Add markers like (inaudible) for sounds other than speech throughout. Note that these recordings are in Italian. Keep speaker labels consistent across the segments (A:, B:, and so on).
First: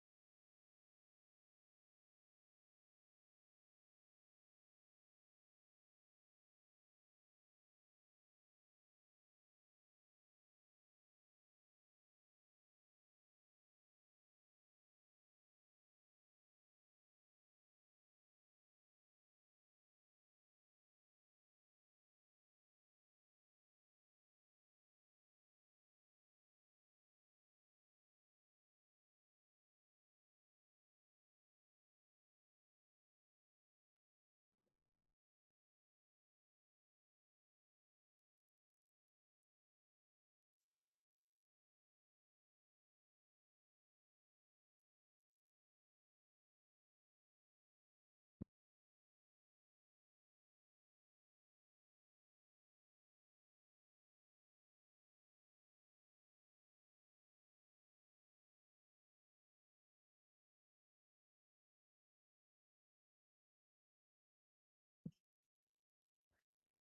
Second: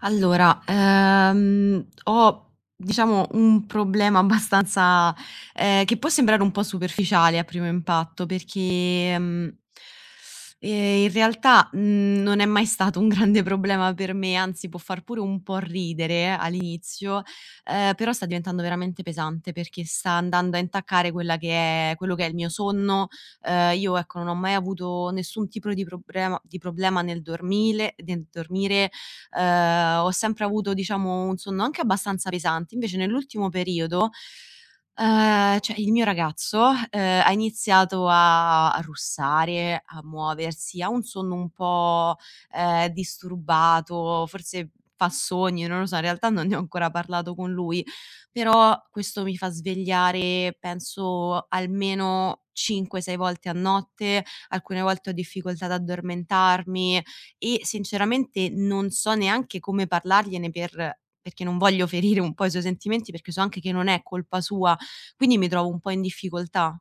A: Allora, ho diciamo un problema (laughs) abbastanza che può sembrare un po' superficiale a primo impatto perché in realtà, mhmm, non è mai stato un (laughs) grande problema per me, anzi può far pure un po' ridere all'inizio, però sta diventando veramente pesante perché sta andando a intaccare quella che è quello che è il mio sonno. Io ecco, non ho mai avuto nessun tipo di problema nel dormile nel dormire, ho sempre avuto diciamo un sonno anche abbastanza pesante, invece nell'ultimo periodo, cioè il mio ragazzo, ha iniziato a russare, a muoversi, ha un sonno un po', disturbato, forse fa sogni, non lo so, in realtà non ne ho ancora parlato con lui, però questo mi fa svegliare penso almeno 5, 6 volte a notte, alcune volte ho difficoltà ad addormentarmi, e sinceramente non so neanche come parlargliene per perché non voglio ferire un po' i suoi sentimenti, perché so anche che non è colpa sua, quindi mi trovo un po' in difficoltà.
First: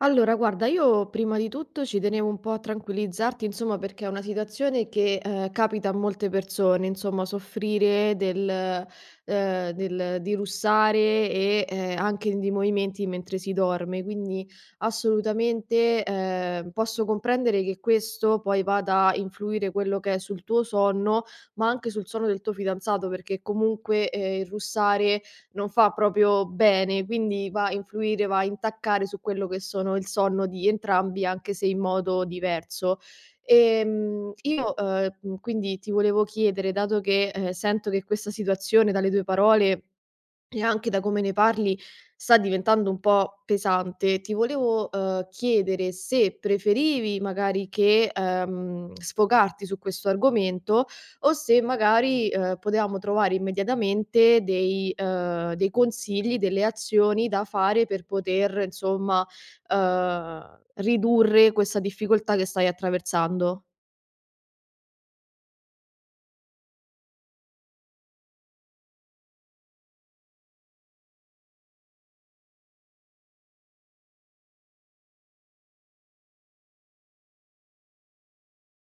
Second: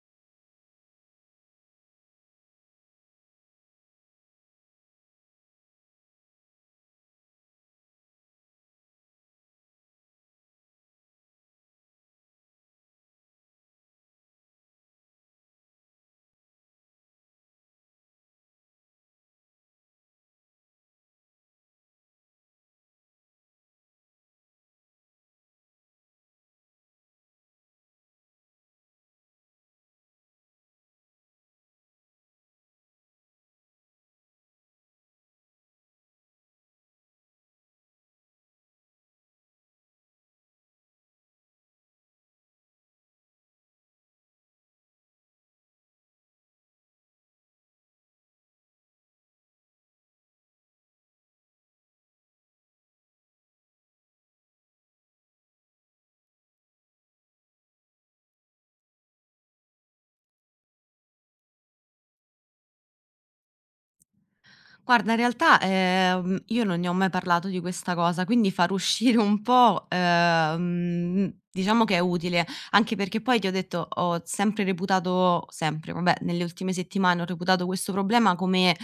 B: Allora, guarda, io prima di tutto ci tenevo un po' a tranquillizzarti, insomma, perché è una situazione che capita a molte persone, insomma, soffrire di russare e anche di movimenti mentre si dorme. Quindi assolutamente posso comprendere che questo poi vada a influire quello che è sul tuo sonno, ma anche sul sonno del tuo fidanzato, perché comunque il russare non fa proprio bene, quindi va a influire, va a intaccare su quello che sono il sonno di entrambi, anche se in modo diverso. Quindi ti volevo chiedere, dato che, sento che questa situazione dalle tue parole e anche da come ne parli sta diventando un po' pesante. Ti volevo chiedere se preferivi magari che, sfogarti su questo argomento o se magari, potevamo trovare immediatamente dei dei consigli, delle azioni da fare per poter insomma, ridurre questa difficoltà che stai attraversando.
A: Guarda, in realtà, io non ne ho mai parlato di questa cosa, quindi far uscire un po', diciamo che è utile, anche perché poi ti ho detto, ho sempre, vabbè, nelle ultime settimane ho reputato questo problema come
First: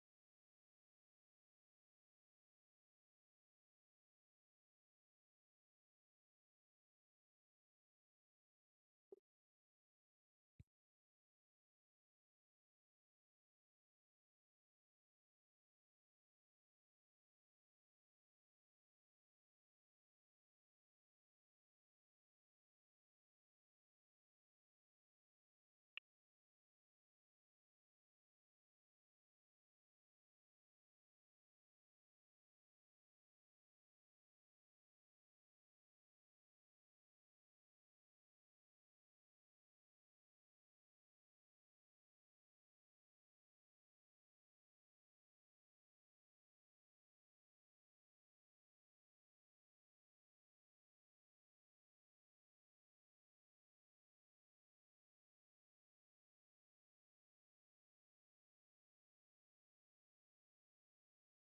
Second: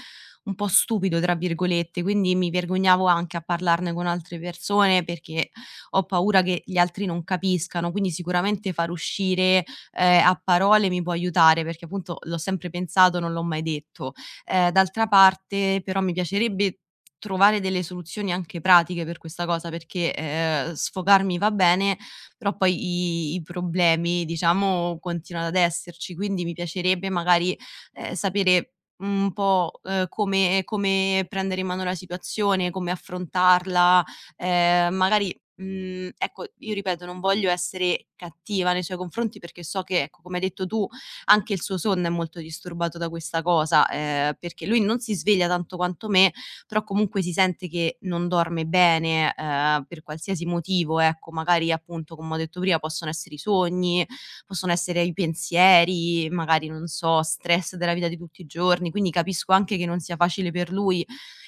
A: un po' "stupido", tra virgolette, quindi mi vergognavo anche a parlarne con altre persone perché ho paura che gli altri non capiscano, quindi sicuramente far uscire, a parole mi può aiutare, perché appunto l'ho sempre pensato, non l'ho mai detto. D'altra parte però mi piacerebbe trovare delle soluzioni anche pratiche per questa cosa, perché, sfogarmi va bene, però poi i problemi diciamo continuano ad esserci, quindi mi piacerebbe magari, sapere un po', come prendere in mano la situazione, come affrontarla, magari, ecco, io ripeto non voglio essere cattiva nei suoi confronti perché so che, ecco, come hai detto tu, anche il suo sonno è molto disturbato da questa cosa, perché lui non si sveglia tanto quanto me, però comunque si sente che non dorme bene, per qualsiasi motivo, ecco, magari appunto, come ho detto prima, possono essere i sogni, possono essere i pensieri, magari non so, stress della vita di tutti i giorni, quindi capisco anche che non sia facile per lui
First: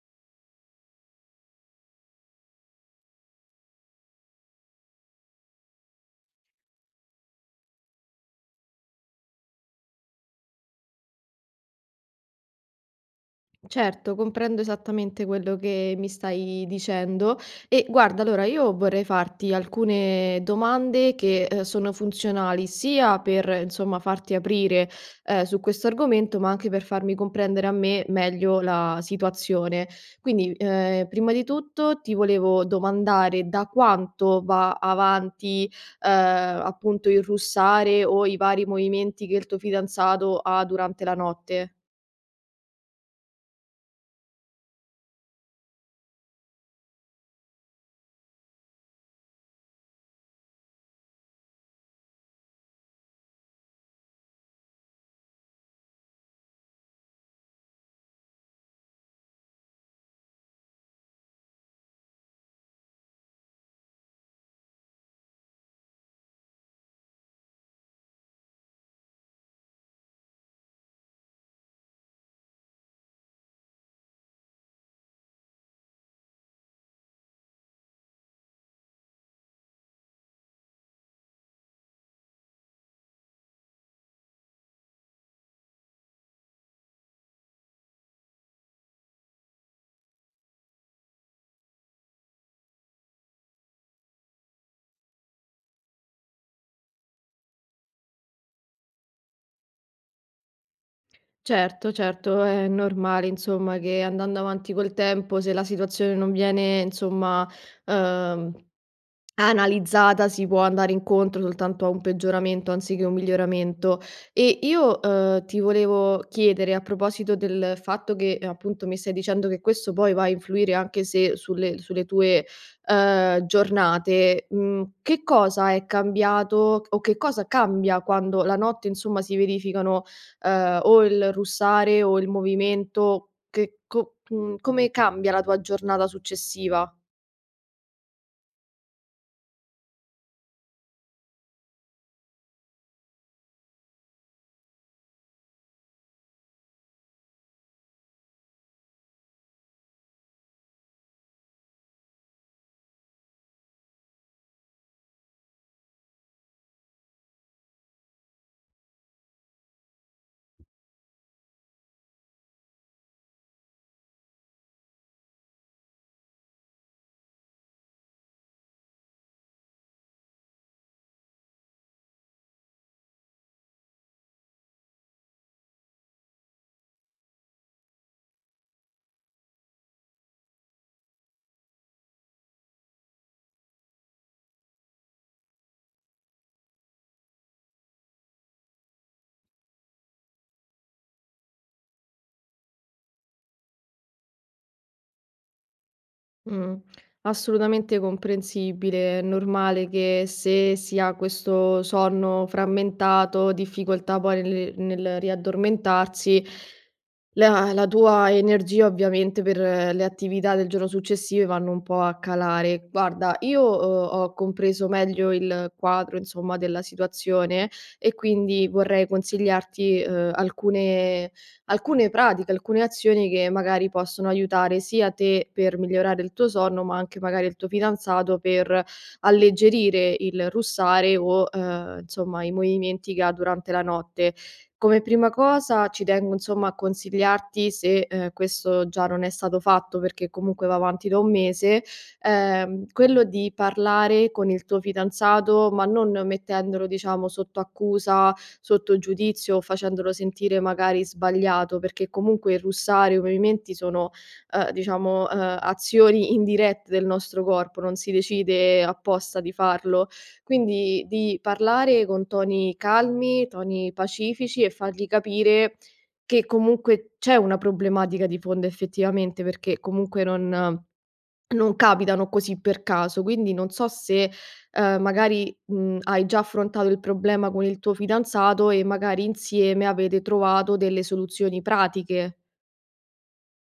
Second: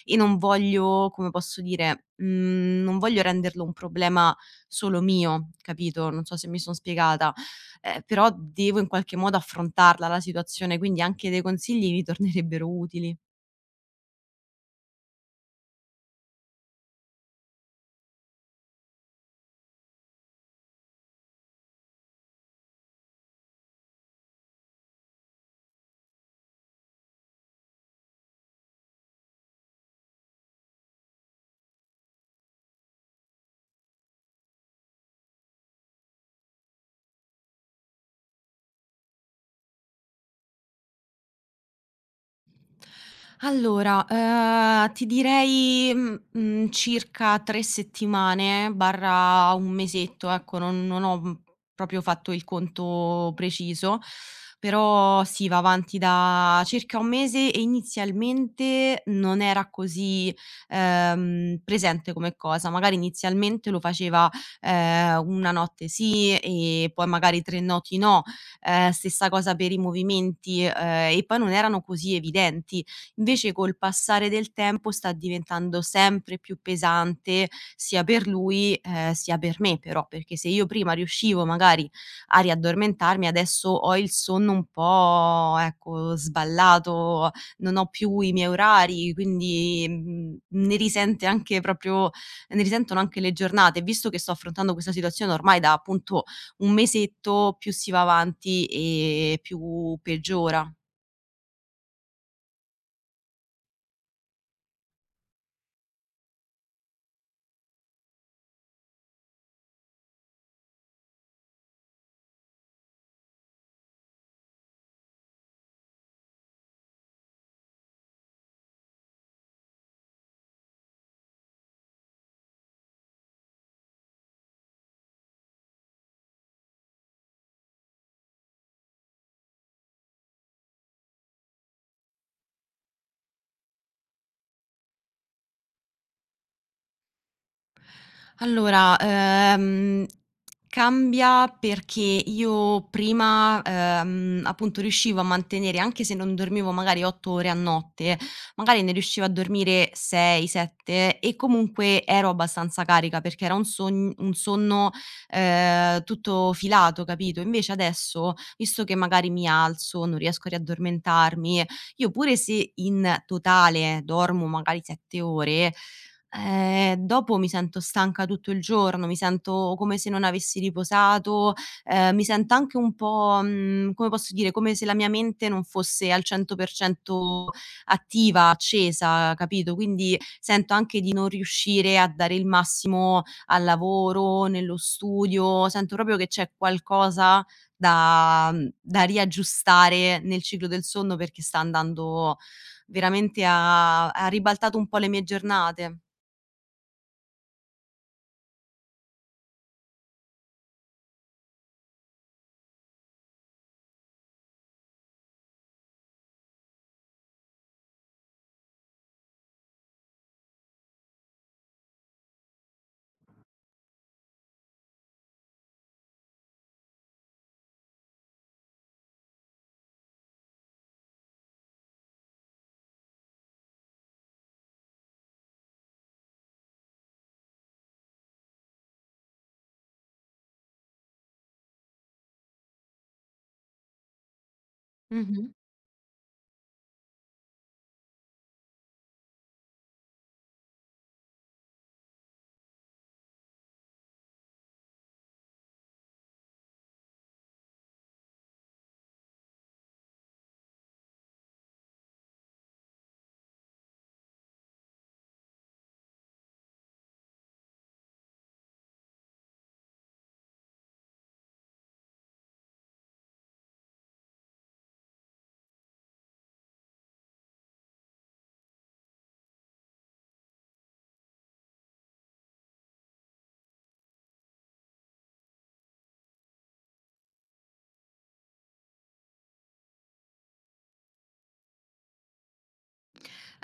A: e non voglio, come posso dire, non voglio renderlo un problema solo mio, capito, non so se mi son spiegata però devo in qualche modo affrontarla la situazione, quindi anche dei consigli mi tornerebbero utili.
B: Certo, comprendo esattamente quello che mi stai dicendo e guarda, allora io vorrei farti alcune domande che sono funzionali sia per insomma farti aprire su questo argomento, ma anche per farmi comprendere a me meglio la situazione. Quindi, prima di tutto ti volevo domandare da quanto va avanti appunto il russare o i vari movimenti che il tuo fidanzato ha durante la notte.
A: Allora, ti direi, circa 3 settimane barra 1 mesetto, ecco, non ho, proprio fatto il conto preciso, però sì, va avanti da circa 1 mese e inizialmente non era così, presente come cosa. Magari inizialmente lo faceva, 1 notte sì e poi magari 3 notti noti no stessa cosa per i movimenti, e poi non erano così evidenti. Invece col passare del tempo sta diventando sempre più pesante sia per lui, sia per me però, perché se io prima riuscivo magari a riaddormentarmi, adesso ho il sonno un po', ecco, sballato, non ho più i miei orari, quindi, ne risente anche proprio ne risentono anche le giornate. Visto che sto affrontando questa situazione ormai da appunto un mesetto più si va avanti e più peggiora.
B: Certo, certo, è normale insomma che andando avanti col tempo, se la situazione non viene insomma, uhm analizzata, si può andare incontro soltanto a un peggioramento anziché un miglioramento. E io, ti volevo chiedere a proposito del fatto che, appunto mi stai dicendo che questo poi va a influire anche se sulle tue, giornate, che cosa è cambiato o che cosa cambia quando la notte insomma si verificano, o il russare o il movimento come cambia la tua giornata successiva?
A: Allora, cambia perché io prima, appunto riuscivo a mantenere anche se non dormivo magari 8 ore a notte, magari ne riuscivo a dormire 6, 7 e comunque ero abbastanza carica perché era un sogn un sonno, tutto filato, capito? Invece adesso, visto che magari mi alzo, non riesco a riaddormentarmi, io pure se in totale dormo magari 7 ore. Dopo mi sento stanca tutto il giorno, mi sento come se non avessi riposato, mi sento anche un po', come posso dire, come se la mia mente non fosse al 100% attiva, accesa, capito? Quindi sento anche di non riuscire a dare il massimo al lavoro, nello studio, sento proprio che c'è qualcosa da da riaggiustare nel ciclo del sonno perché sta andando veramente a ha ribaltato un po' le mie giornate.
B: Mh, assolutamente comprensibile. È normale che se si ha questo sonno frammentato, difficoltà poi nel riaddormentarsi la tua energia ovviamente per le attività del giorno successive vanno un po' a calare. Guarda, io, ho compreso meglio il quadro, insomma, della situazione e quindi vorrei consigliarti, alcune pratiche, alcune azioni che magari possono aiutare sia te per migliorare il tuo sonno, ma anche magari il tuo fidanzato per alleggerire il russare o, insomma i movimenti che ha durante la notte. Come prima
A: Mh-mh.
B: cosa ci tengo insomma a consigliarti se, questo già non è stato fatto perché comunque va avanti da un mese, quello di parlare con il tuo fidanzato, ma non mettendolo diciamo sotto accusa, sotto giudizio o facendolo sentire magari sbagliato, perché comunque il russare o i movimenti sono, diciamo, azioni indirette del nostro corpo, non si decide apposta di farlo. Quindi di parlare con toni calmi, toni pacifici e fargli capire che comunque c'è una problematica di fondo effettivamente, perché comunque non capitano così per caso. Quindi non so se, magari, hai già affrontato il problema con il tuo fidanzato e magari insieme avete trovato delle soluzioni pratiche.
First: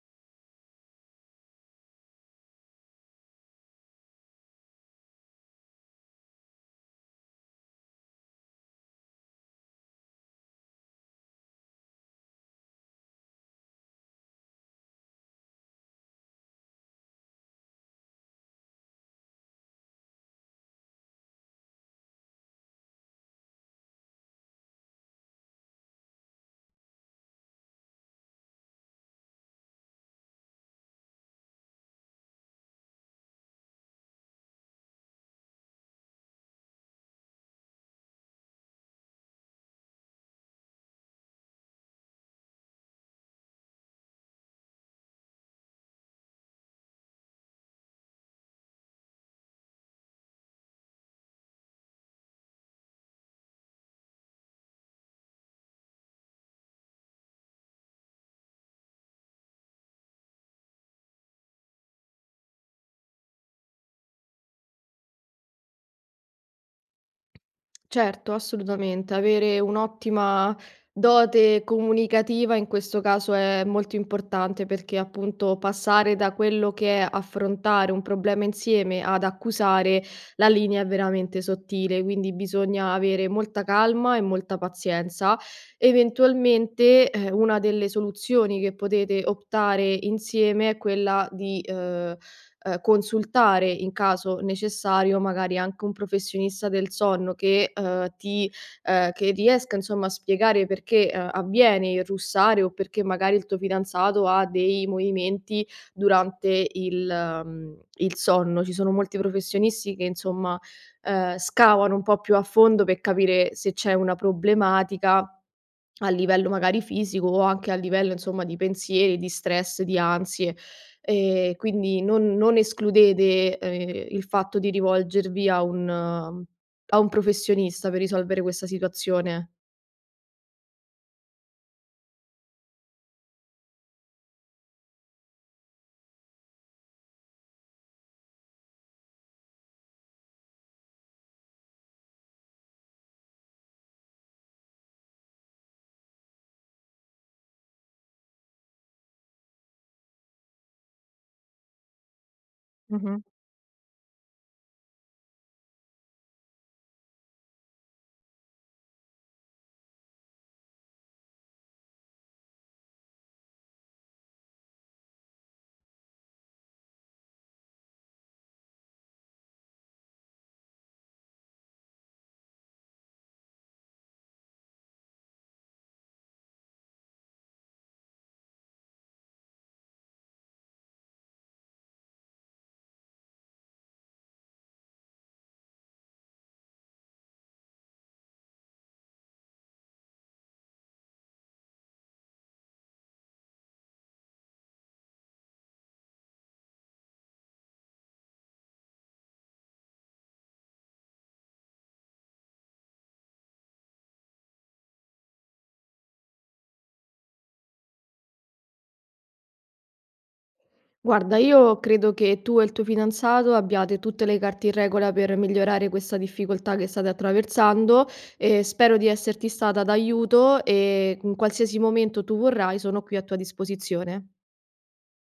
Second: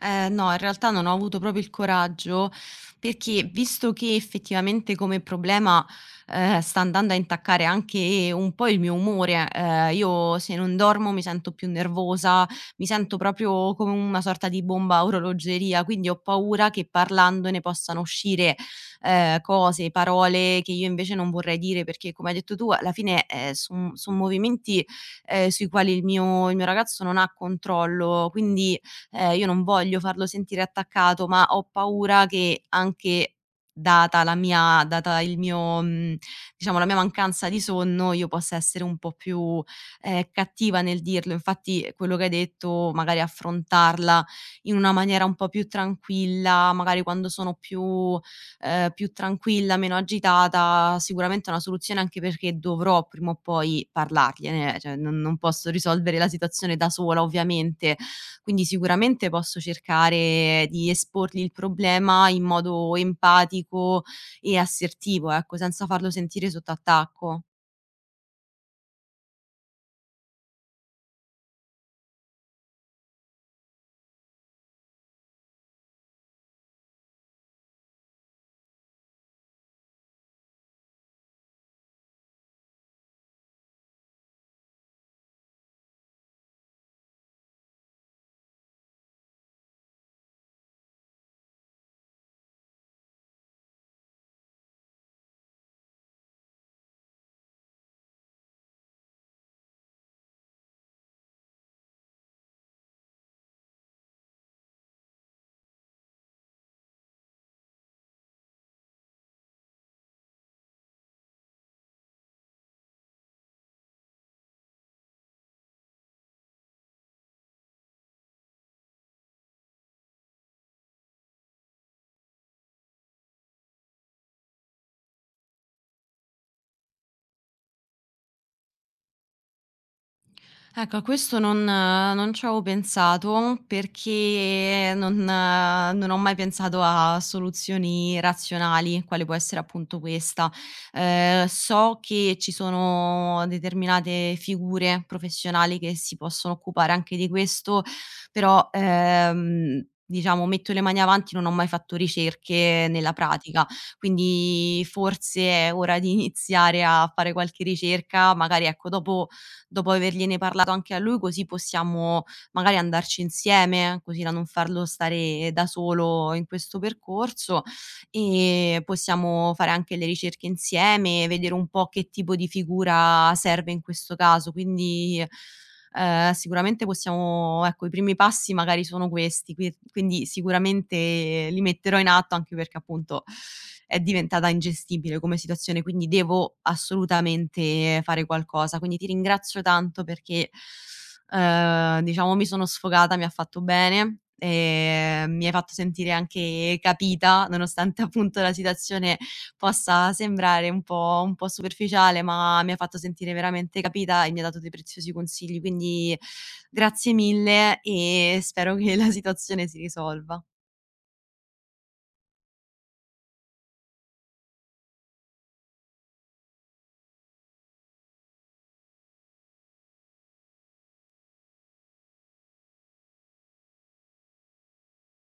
A: No, in realtà non ho avuto proprio il coraggio, perché visto che effettivamente come problema, sta andando a intaccare anche un po' il mio umore, io se non dormo mi sento più nervosa, mi sento proprio come una sorta di bomba a orologeria, quindi ho paura che parlandone possano uscire, cose, parole che io invece non vorrei dire, perché come hai detto tu alla fine, son movimenti, sui quali il mio ragazzo non ha controllo, quindi io non voglio farlo sentire attaccato, ma ho paura che anche data la mia data il mio diciamo la mia mancanza di sonno, io possa essere un po' più, cattiva nel dirlo. Infatti quello che hai detto, magari affrontarla in una maniera un po' più tranquilla, magari quando sono più più tranquilla, meno agitata, sicuramente è una soluzione anche perché dovrò prima o poi parlargliene, cioè non posso risolvere la situazione da sola ovviamente, quindi sicuramente posso cercare di esporgli il problema in modo empatico e assertivo, ecco, senza farlo sentire sotto attacco.
B: Certo, assolutamente. Avere un'ottima dote comunicativa in questo caso è molto importante perché appunto passare da quello che è affrontare un problema insieme ad accusare la linea è veramente sottile, quindi bisogna avere molta calma e molta pazienza. Eventualmente una delle soluzioni che potete optare insieme è quella di consultare in caso necessario magari anche un professionista del sonno che riesca insomma a spiegare perché, avviene il russare o perché magari il tuo fidanzato ha dei movimenti durante il sonno. Ci sono molti professionisti che insomma, scavano un po' più a fondo per capire se c'è una problematica a livello magari fisico o anche a livello insomma di pensieri, di stress, di ansie. Quindi non escludete, il fatto di rivolgervi a un professionista per risolvere questa situazione.
A: Ecco, a questo non ci avevo pensato perché non ho mai pensato a soluzioni razionali, quale può essere appunto questa. So che ci sono determinate figure professionali che si possono occupare anche di questo, però, diciamo metto le mani avanti, non ho mai fatto ricerche nella
B: Mh-mh.
A: pratica, quindi forse è ora di (laughs) iniziare a fare qualche ricerca, magari ecco dopo avergliene parlato anche a lui, così possiamo magari andarci insieme, così da non farlo stare da solo in questo percorso e possiamo fare anche le ricerche insieme, vedere un po' che tipo di figura serve in questo caso. Sicuramente possiamo ecco, i primi passi magari sono questi, qui quindi sicuramente li metterò in atto, anche perché appunto è diventata ingestibile come situazione, quindi devo assolutamente fare qualcosa. Quindi ti ringrazio tanto perché, diciamo mi sono sfogata, mi ha fatto bene, mi hai fatto sentire anche capita, nonostante appunto la situazione possa sembrare un po' superficiale, ma mi ha fatto sentire veramente capita e mi ha dato dei preziosi consigli. Quindi grazie mille e spero che la situazione si risolva.
B: Guarda, io credo che tu e il tuo fidanzato abbiate tutte le carte in regola per migliorare questa difficoltà che state attraversando e spero di esserti stata d'aiuto e in qualsiasi momento tu vorrai sono qui a tua disposizione.